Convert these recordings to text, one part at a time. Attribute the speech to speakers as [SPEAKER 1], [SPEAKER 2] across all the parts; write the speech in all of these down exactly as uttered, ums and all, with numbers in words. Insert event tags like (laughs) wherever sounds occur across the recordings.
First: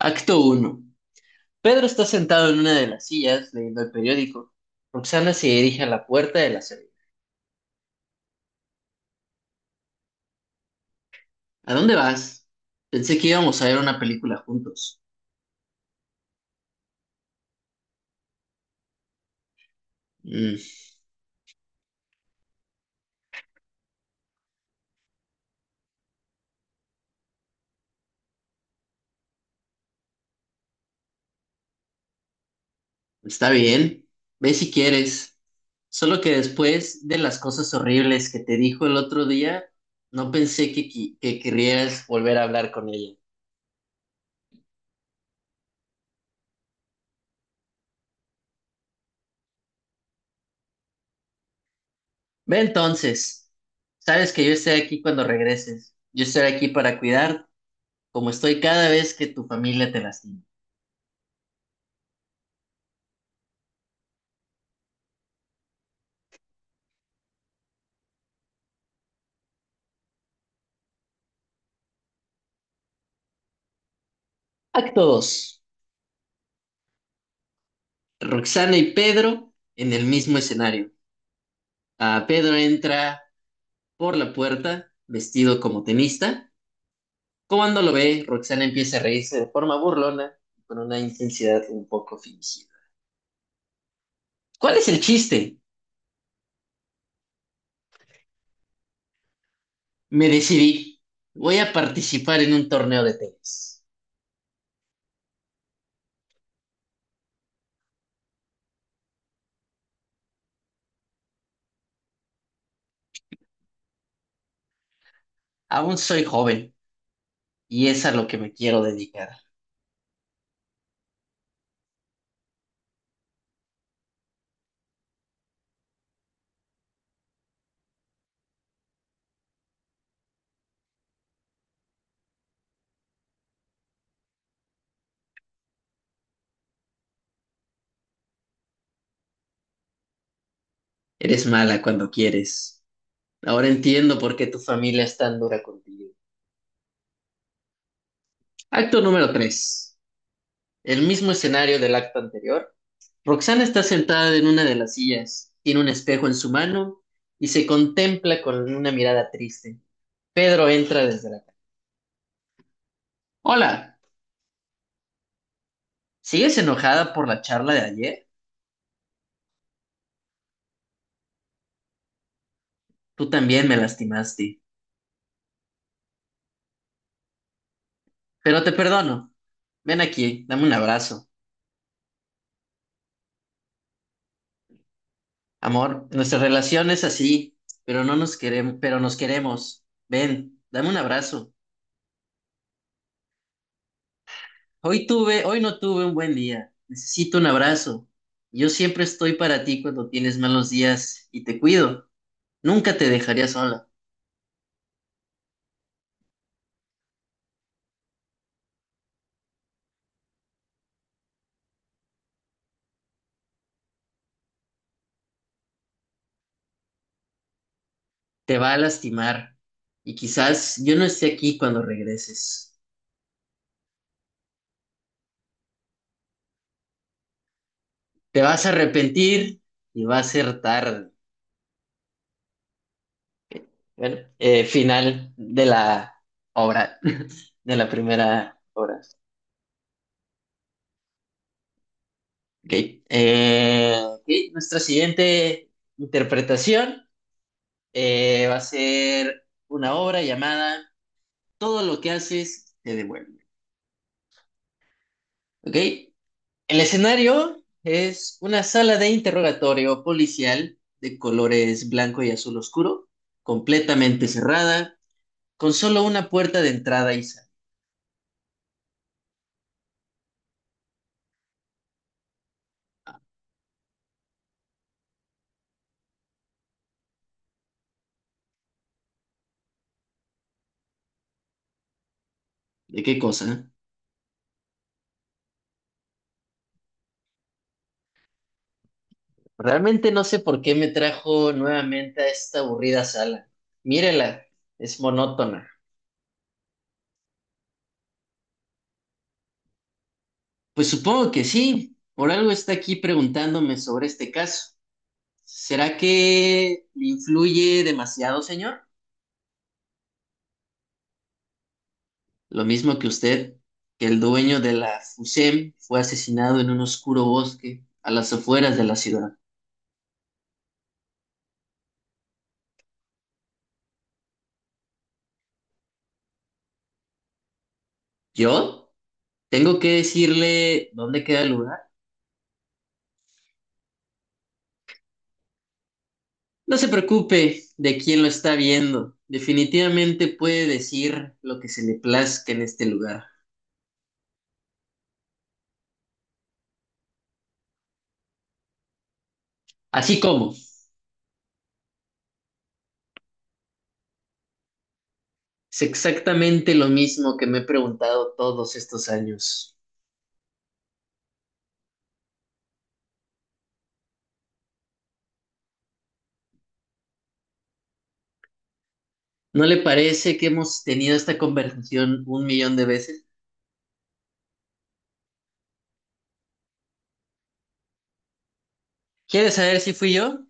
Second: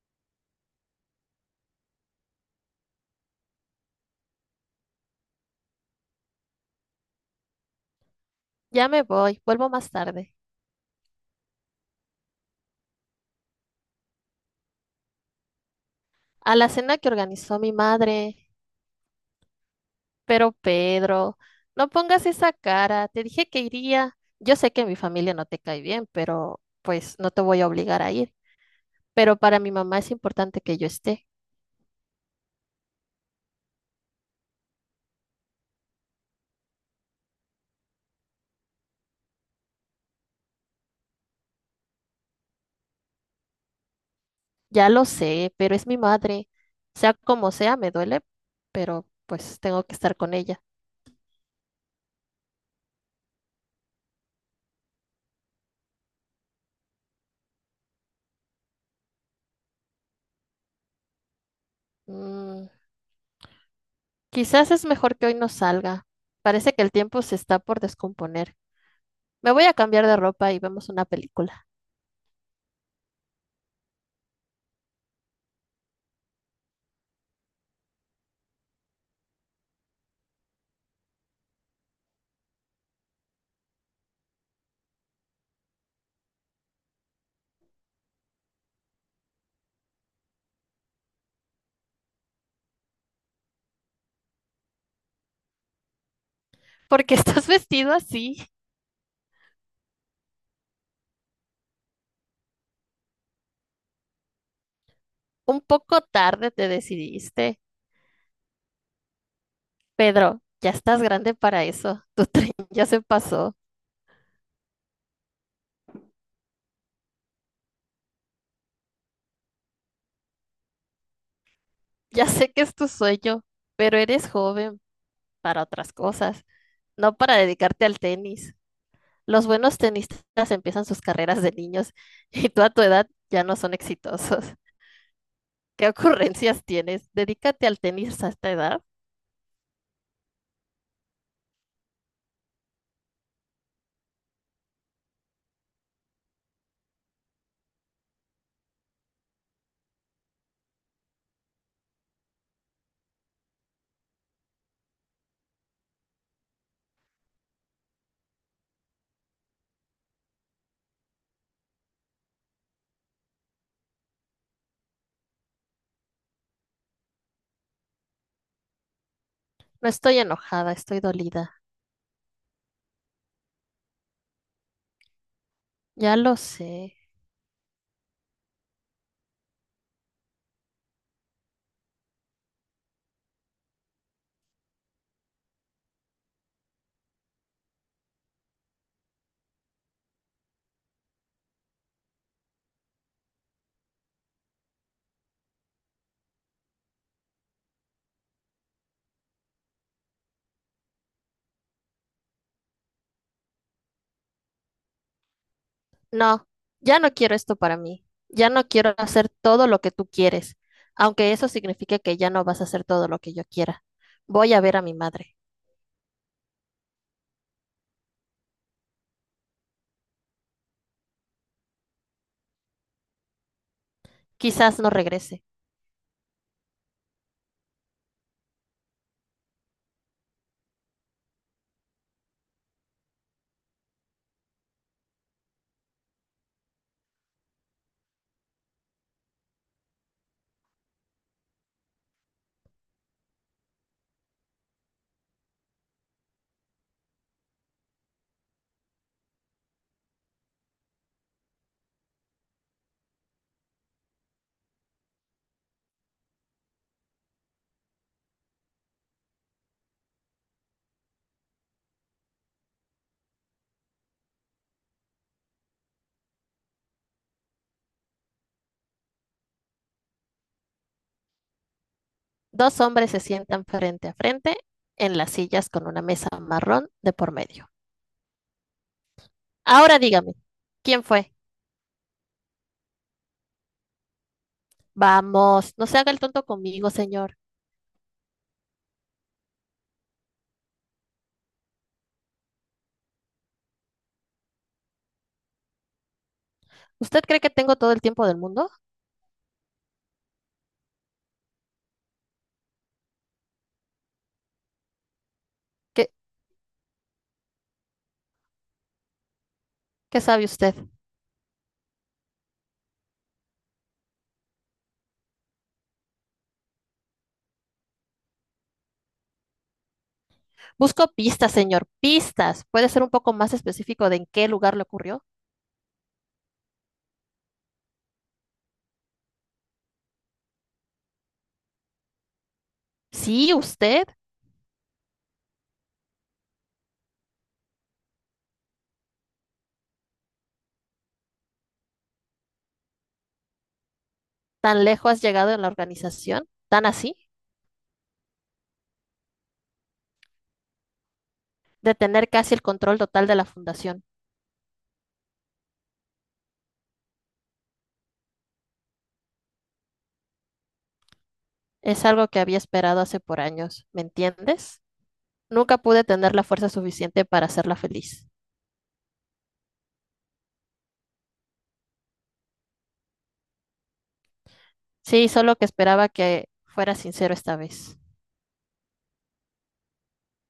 [SPEAKER 1] Acto uno. Pedro está sentado en una de las sillas leyendo el periódico. Roxana se dirige a la puerta de la serie.
[SPEAKER 2] Ya me voy, vuelvo más tarde.
[SPEAKER 1] ¿A dónde vas? Pensé que íbamos a ver una película juntos.
[SPEAKER 2] A la cena que organizó mi madre. Pero
[SPEAKER 1] "Mm,
[SPEAKER 2] Pedro, no pongas esa cara. Te dije que iría. Yo sé que mi familia no te cae bien, pero pues no te voy a obligar a ir. Pero para mi mamá es importante que yo esté.
[SPEAKER 1] está bien. Ve si quieres. Solo que después de las cosas horribles que te dijo el otro día, no pensé que, qui- que querrías volver a hablar con ella.
[SPEAKER 2] Ya lo sé, pero es mi madre. Sea como sea, me duele, pero pues tengo que estar con ella.
[SPEAKER 1] Ve entonces. Sabes que yo estaré aquí cuando regreses. Yo estaré aquí para cuidar, como estoy cada vez que tu familia te lastima.
[SPEAKER 2] Mm. Quizás es mejor que hoy no salga. Parece que el tiempo se está por descomponer. Me voy a cambiar de ropa y vemos una película.
[SPEAKER 1] Acto dos. Roxana y Pedro en el mismo escenario. Ah, Pedro entra por la puerta vestido como tenista. Cuando lo ve, Roxana empieza a reírse de forma burlona, con una intensidad un poco fingida. ¿Cuál es el chiste?
[SPEAKER 2] ¿Por qué estás (laughs) vestido así?
[SPEAKER 1] Me decidí. Voy a participar en un torneo de tenis.
[SPEAKER 2] Un poco tarde te decidiste. Pedro, ya estás grande para eso. Tu tren (laughs) ya se pasó.
[SPEAKER 1] Aún soy joven y es a lo que me quiero dedicar.
[SPEAKER 2] Ya sé que es tu sueño, pero eres joven para otras cosas, no para dedicarte al tenis. Los buenos tenistas empiezan sus carreras de niños (laughs) y tú a tu edad ya no son exitosos. (laughs) ¿Qué ocurrencias tienes? Dedícate al tenis a esta edad.
[SPEAKER 1] Eres mala cuando quieres. Ahora entiendo por qué tu familia es tan dura contigo. Acto número tres. El mismo escenario del acto anterior, Roxana está sentada en una de las sillas, tiene un espejo en su mano y se contempla con una mirada triste. Pedro entra desde la casa. Hola, ¿sigues enojada por la charla de ayer?
[SPEAKER 2] No estoy enojada, estoy dolida.
[SPEAKER 1] Tú también me lastimaste,
[SPEAKER 2] Ya lo sé.
[SPEAKER 1] pero te perdono. Ven aquí, dame un abrazo. Amor, nuestra relación es así, pero no nos queremos, pero nos queremos. Ven, dame un abrazo. Hoy tuve, hoy no tuve un buen día. Necesito un abrazo. Yo siempre estoy para ti cuando tienes malos días y te cuido. Nunca te dejaría sola,
[SPEAKER 2] No, ya no quiero esto para mí. Ya no quiero hacer todo lo que tú quieres, aunque eso signifique que ya no vas a hacer todo lo que yo quiera. Voy a ver a mi madre.
[SPEAKER 1] te va a lastimar y quizás yo no esté aquí cuando regreses.
[SPEAKER 2] Quizás no regrese.
[SPEAKER 1] Te vas a arrepentir y va a ser tarde. Bueno, eh, final de la obra, (laughs) de la primera obra. Ok, eh, ok, nuestra siguiente interpretación eh, va a ser una obra llamada Todo lo que haces te devuelve. ¿Ok? El escenario es una sala de interrogatorio policial de colores blanco y azul oscuro, completamente cerrada, con solo una puerta de entrada y salida.
[SPEAKER 2] Dos hombres se sientan frente a frente en las sillas con una mesa marrón de por medio. Ahora dígame, ¿quién fue?
[SPEAKER 1] ¿De qué cosa?
[SPEAKER 2] Vamos, no se haga el tonto conmigo, señor.
[SPEAKER 1] Realmente no sé por qué me trajo nuevamente a esta aburrida sala. Mírela, es monótona.
[SPEAKER 2] ¿Usted cree que tengo todo el tiempo del mundo?
[SPEAKER 1] Pues supongo que sí, por algo está aquí preguntándome sobre este caso. ¿Será
[SPEAKER 2] ¿Qué,
[SPEAKER 1] que le influye demasiado, señor?
[SPEAKER 2] qué sabe usted?
[SPEAKER 1] Lo mismo que usted, que el dueño de la F U S E M fue asesinado en un oscuro bosque a las afueras de la ciudad.
[SPEAKER 2] Busco pistas, señor, pistas. ¿Puede ser un poco más específico de en qué lugar le ocurrió?
[SPEAKER 1] ¿Yo? ¿Tengo que decirle dónde queda el lugar?
[SPEAKER 2] Sí, usted,
[SPEAKER 1] No se preocupe de quién lo está viendo. Definitivamente puede decir lo que se le plazca en este lugar.
[SPEAKER 2] tan lejos has llegado en la organización, tan así,
[SPEAKER 1] Así como,
[SPEAKER 2] de tener casi el control total de la fundación.
[SPEAKER 1] es exactamente lo mismo que me he preguntado todos estos años.
[SPEAKER 2] Es algo que había esperado hace por años, ¿me entiendes? Nunca pude tener la fuerza suficiente para hacerla feliz.
[SPEAKER 1] ¿No le parece que hemos tenido esta conversación un millón de veces?
[SPEAKER 2] Sí, solo que esperaba que fuera sincero esta vez.
[SPEAKER 1] ¿Quiere saber si fui yo?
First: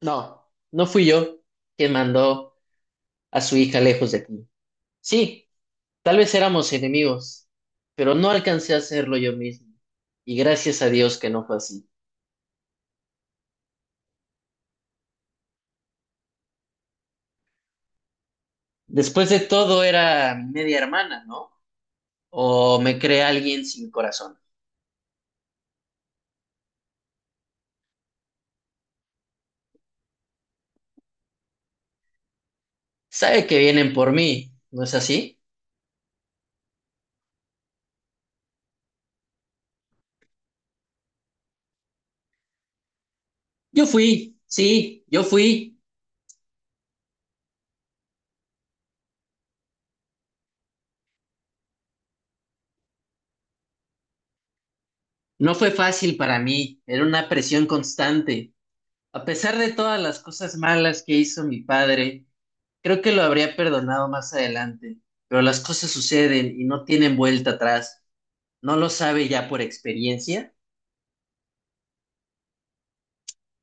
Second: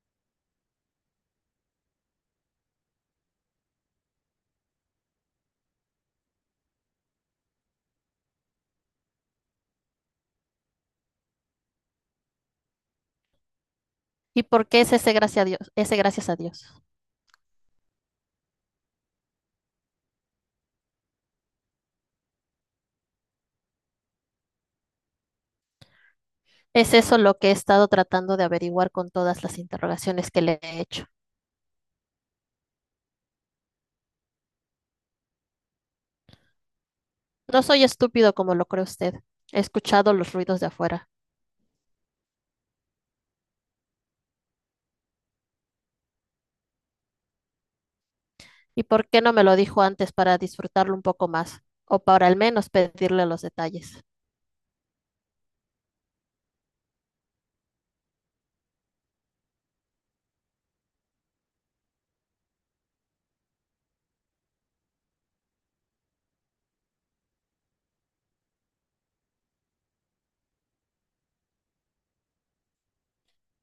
[SPEAKER 1] No, no fui yo quien mandó a su hija lejos de aquí. Sí, tal vez éramos enemigos, pero no alcancé a hacerlo yo mismo. Y gracias a Dios que no fue así.
[SPEAKER 2] ¿Y por qué es ese gracias a Dios? Ese gracias a Dios.
[SPEAKER 1] Después de todo era mi media hermana, ¿no? O me cree alguien sin corazón.
[SPEAKER 2] Es eso lo que he estado tratando de averiguar con todas las interrogaciones que le he hecho.
[SPEAKER 1] Sabe que vienen por mí, ¿no es así?
[SPEAKER 2] No soy estúpido como lo cree usted. He escuchado los ruidos de afuera.
[SPEAKER 1] Yo fui, sí, yo fui.
[SPEAKER 2] ¿Y por qué no me lo dijo antes para disfrutarlo un poco más? O para al menos pedirle los detalles.
[SPEAKER 1] No fue fácil para mí, era una presión constante. A pesar de todas las cosas malas que hizo mi padre, creo que lo habría perdonado más adelante, pero las cosas suceden y no tienen vuelta atrás. No lo sabe ya por experiencia.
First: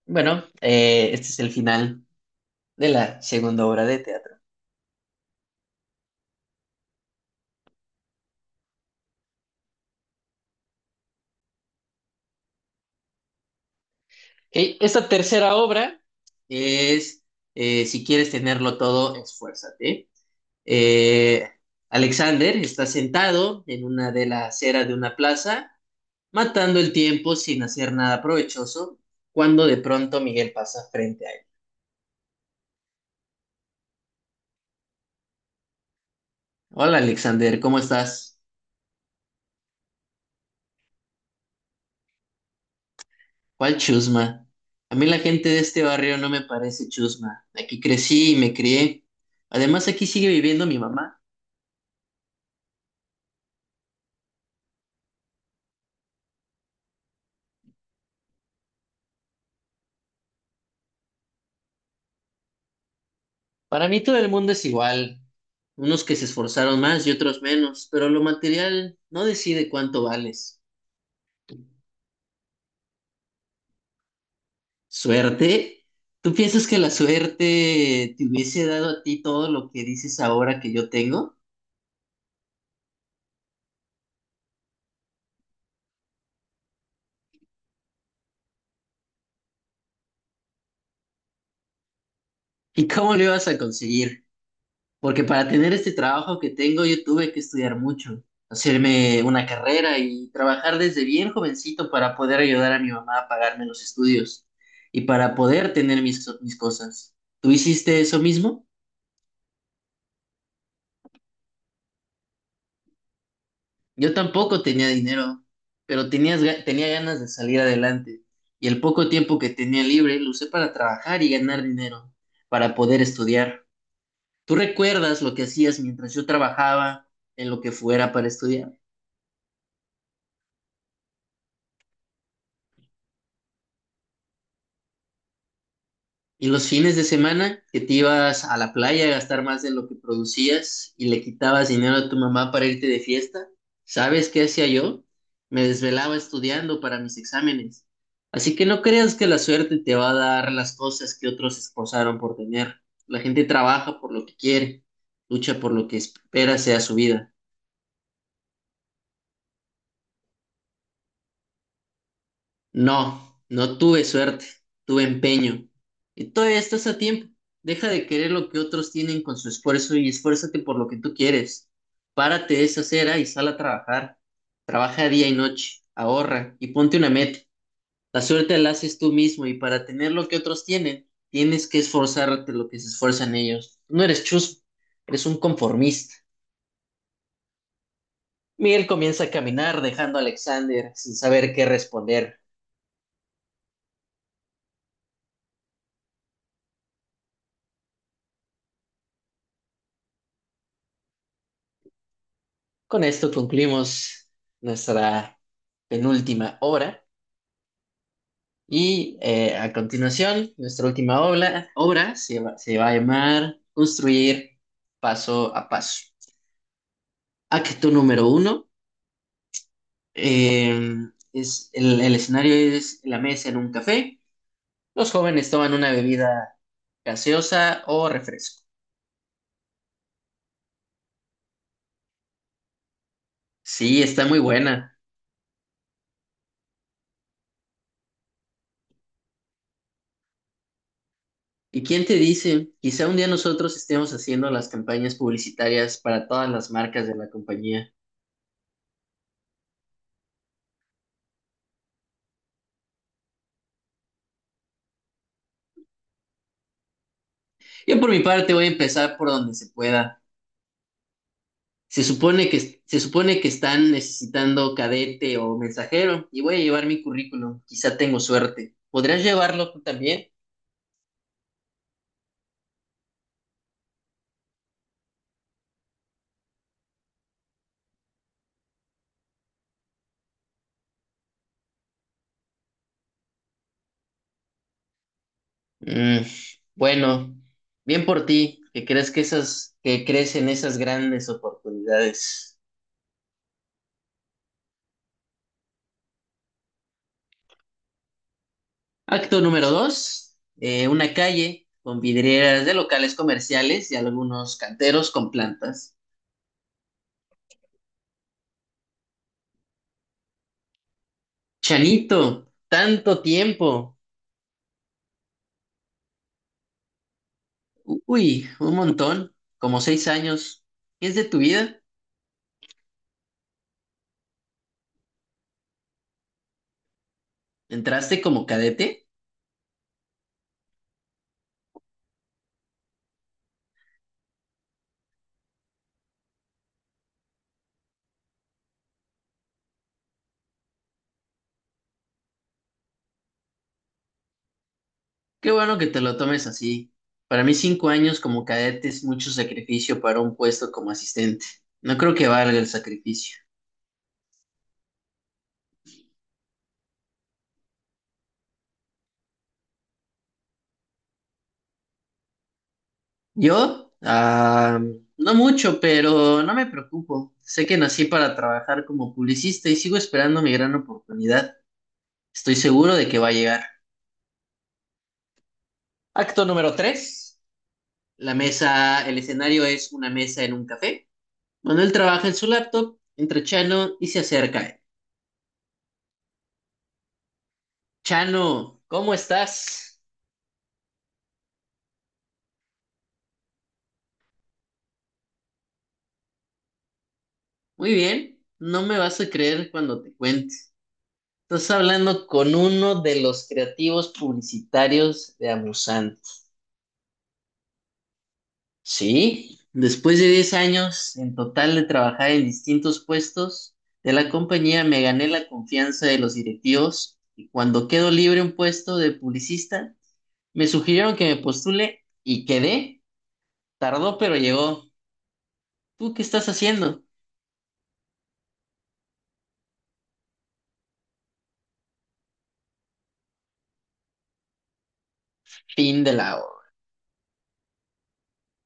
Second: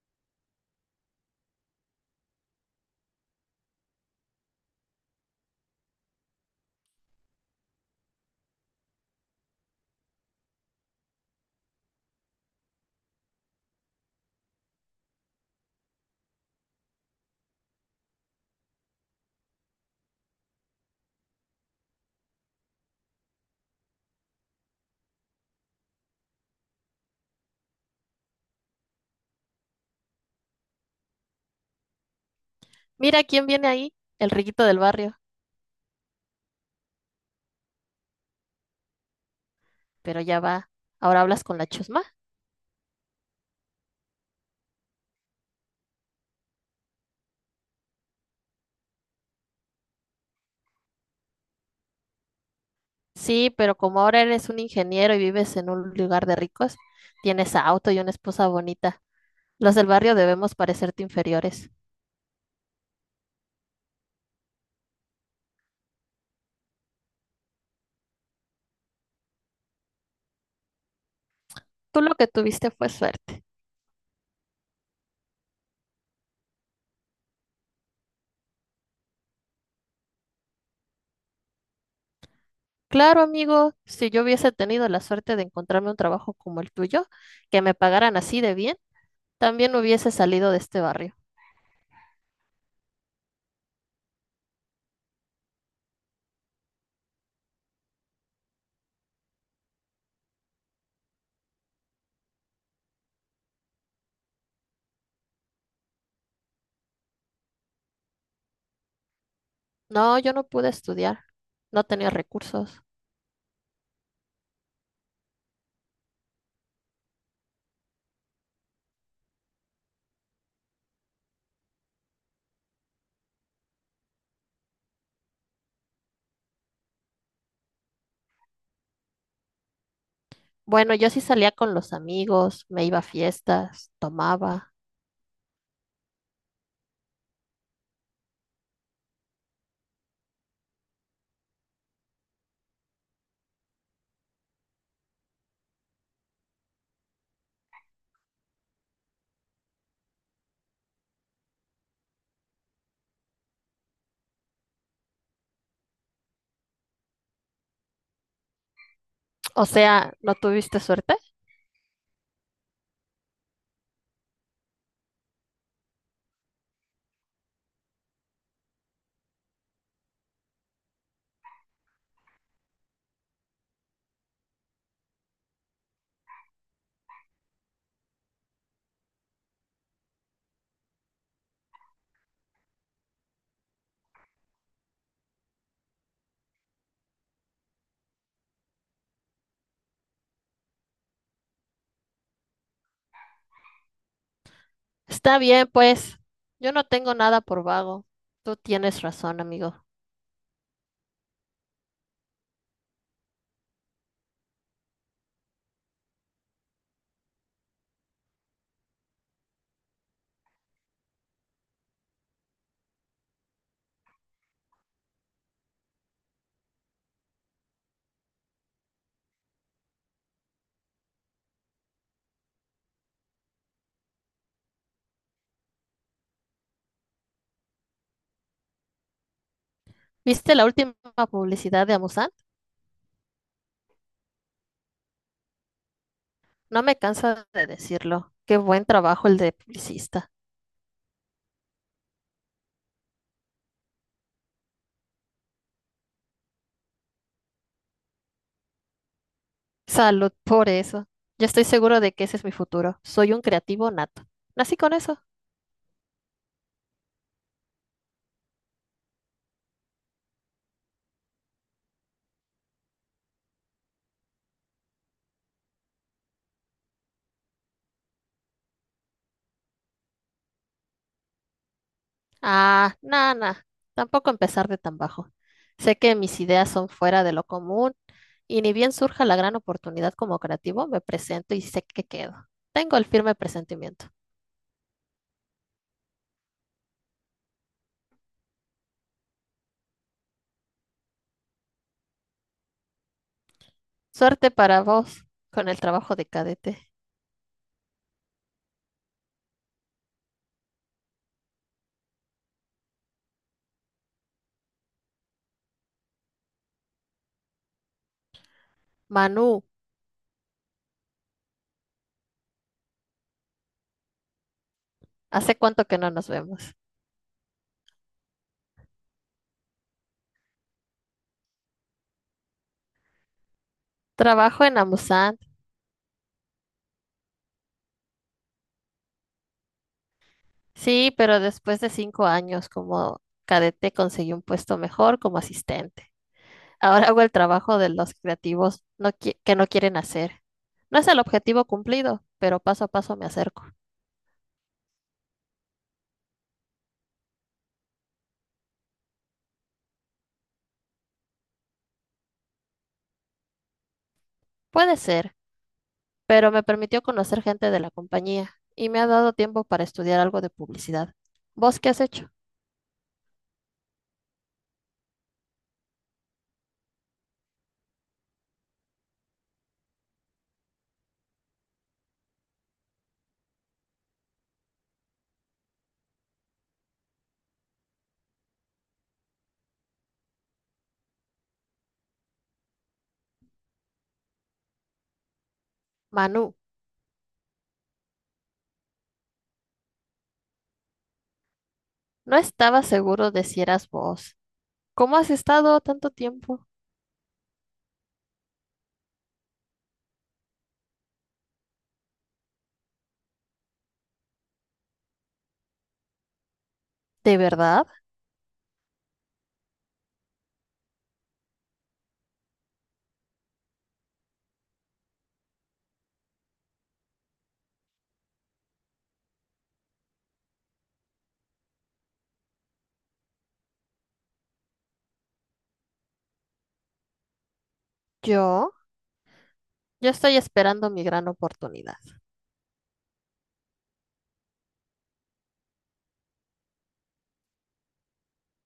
[SPEAKER 1] Bueno, eh, este es el final de la segunda obra de teatro. Ok, esta tercera obra es eh, Si quieres tenerlo todo, esfuérzate. Eh, Alexander está sentado en una de las aceras de una plaza, matando el tiempo sin hacer nada provechoso, cuando de pronto Miguel pasa frente a él.
[SPEAKER 2] Mira quién viene ahí, el riquito del barrio.
[SPEAKER 1] Hola Alexander, ¿cómo estás?
[SPEAKER 2] Pero ya va. ¿Ahora hablas con la chusma?
[SPEAKER 1] ¿Cuál chusma? A mí la gente de este barrio no me parece chusma. Aquí crecí y me crié. Además, aquí sigue viviendo mi mamá.
[SPEAKER 2] Sí, pero como ahora eres un ingeniero y vives en un lugar de ricos, tienes auto y una esposa bonita. Los del barrio debemos parecerte inferiores.
[SPEAKER 1] Para mí todo el mundo es igual. Unos que se esforzaron más y otros menos, pero lo material no decide cuánto vales.
[SPEAKER 2] Tú lo que tuviste fue suerte.
[SPEAKER 1] ¿Suerte? ¿Tú piensas que la suerte te hubiese dado a ti todo lo que dices ahora que yo tengo?
[SPEAKER 2] Claro, amigo, si yo hubiese tenido la suerte de encontrarme un trabajo como el tuyo, que me pagaran así de bien, también hubiese salido de este barrio.
[SPEAKER 1] ¿Y cómo lo ibas a conseguir? Porque para tener este trabajo que tengo, yo tuve que estudiar mucho, hacerme una carrera y trabajar desde bien jovencito para poder ayudar a mi mamá a pagarme los estudios y para poder tener mis, mis cosas. ¿Tú hiciste eso mismo?
[SPEAKER 2] No, yo no pude estudiar. No tenía recursos.
[SPEAKER 1] Yo tampoco tenía dinero, pero tenías, ga- tenía ganas de salir adelante y el poco tiempo que tenía libre lo usé para trabajar y ganar dinero, para poder estudiar. ¿Tú recuerdas lo que hacías mientras yo trabajaba en lo que fuera para estudiar?
[SPEAKER 2] Bueno, yo sí salía con los amigos, me iba a fiestas, tomaba.
[SPEAKER 1] Y los fines de semana que te ibas a la playa a gastar más de lo que producías y le quitabas dinero a tu mamá para irte de fiesta, ¿sabes qué hacía yo? Me desvelaba estudiando para mis exámenes. Así que no creas que la suerte te va a dar las cosas que otros se esforzaron por tener. La gente trabaja por lo que quiere, lucha por lo que espera sea su vida.
[SPEAKER 2] O sea, ¿no tuviste suerte?
[SPEAKER 1] No, no tuve suerte, tuve empeño. Y todavía estás a tiempo. Deja de querer lo que otros tienen con su esfuerzo y esfuérzate por lo que tú quieres. Párate de esa acera y sal a trabajar. Trabaja día y noche, ahorra y ponte una meta. La suerte la haces tú mismo y para tener lo que otros tienen, tienes que esforzarte lo que se esfuerzan ellos. Tú no eres chusco, eres un conformista. Miguel comienza a caminar dejando a Alexander sin saber qué responder.
[SPEAKER 2] Está bien, pues. Yo no tengo nada por vago. Tú tienes razón, amigo.
[SPEAKER 1] Con esto concluimos nuestra penúltima obra. Y eh, a continuación, nuestra última obra, obra se va, se va a llamar Construir paso a paso. Acto número uno. eh, es, el, el escenario es la mesa en un café. Los jóvenes toman una bebida gaseosa o refresco.
[SPEAKER 2] ¿Viste la última publicidad de Amusan?
[SPEAKER 1] Sí, está muy buena.
[SPEAKER 2] No me canso de decirlo. Qué buen trabajo el de publicista.
[SPEAKER 1] ¿Y quién te dice? Quizá un día nosotros estemos haciendo las campañas publicitarias para todas las marcas de la compañía.
[SPEAKER 2] Salud por eso. Yo estoy seguro de que ese es mi futuro. Soy un creativo nato. Nací con eso.
[SPEAKER 1] Yo por mi parte voy a empezar por donde se pueda. Se supone que, se supone que están necesitando cadete o mensajero y voy a llevar mi currículum. Quizá tengo suerte. ¿Podrías llevarlo tú también?
[SPEAKER 2] Ah, nana. Tampoco empezar de tan bajo. Sé que mis ideas son fuera de lo común y ni bien surja la gran oportunidad como creativo, me presento y sé que quedo. Tengo el firme presentimiento.
[SPEAKER 1] Mm, bueno, bien por ti, que crees que esas, que crees en esas grandes oportunidades.
[SPEAKER 2] Suerte para vos con el trabajo de cadete.
[SPEAKER 1] Acto número dos, eh, una calle con vidrieras de locales comerciales y algunos canteros con plantas.
[SPEAKER 2] Manu,
[SPEAKER 1] Chanito, tanto tiempo.
[SPEAKER 2] ¿hace cuánto que no nos vemos?
[SPEAKER 1] Uy, un montón, como seis años. ¿Qué es de tu vida?
[SPEAKER 2] Trabajo en Amusan.
[SPEAKER 1] ¿Entraste como cadete?
[SPEAKER 2] Sí, pero después de cinco años como cadete conseguí un puesto mejor como asistente. Ahora hago el trabajo de los creativos no qui- que no quieren hacer. No es el objetivo cumplido, pero paso a paso me acerco.
[SPEAKER 1] Qué bueno que te lo tomes así. Para mí cinco años como cadete es mucho sacrificio para un puesto como asistente. No creo que valga el sacrificio.
[SPEAKER 2] Puede ser, pero me permitió conocer gente de la compañía y me ha dado tiempo para estudiar algo de publicidad. ¿Vos qué has hecho?
[SPEAKER 1] Yo, ah, no mucho, pero no me preocupo. Sé que nací para trabajar como publicista y sigo esperando mi gran oportunidad. Estoy seguro de que va a llegar. Acto número tres. La mesa, el escenario es una mesa en un café. Manuel trabaja en su laptop, entra Chano y se acerca a él.
[SPEAKER 2] Manu,
[SPEAKER 1] Chano, ¿cómo estás?
[SPEAKER 2] no estaba seguro de si eras vos. ¿Cómo has estado tanto tiempo?
[SPEAKER 1] Muy bien, no me vas a creer cuando te cuente. Estás hablando con uno de los creativos publicitarios de Amusant.
[SPEAKER 2] ¿De verdad?
[SPEAKER 1] Sí, después de diez años en total de trabajar en distintos puestos de la compañía, me gané la confianza de los directivos y cuando quedó libre un puesto de publicista, me sugirieron que me postule y quedé. Tardó, pero llegó. ¿Tú qué estás haciendo?
[SPEAKER 2] ¿Yo? Yo estoy esperando mi gran oportunidad.
[SPEAKER 1] Fin de la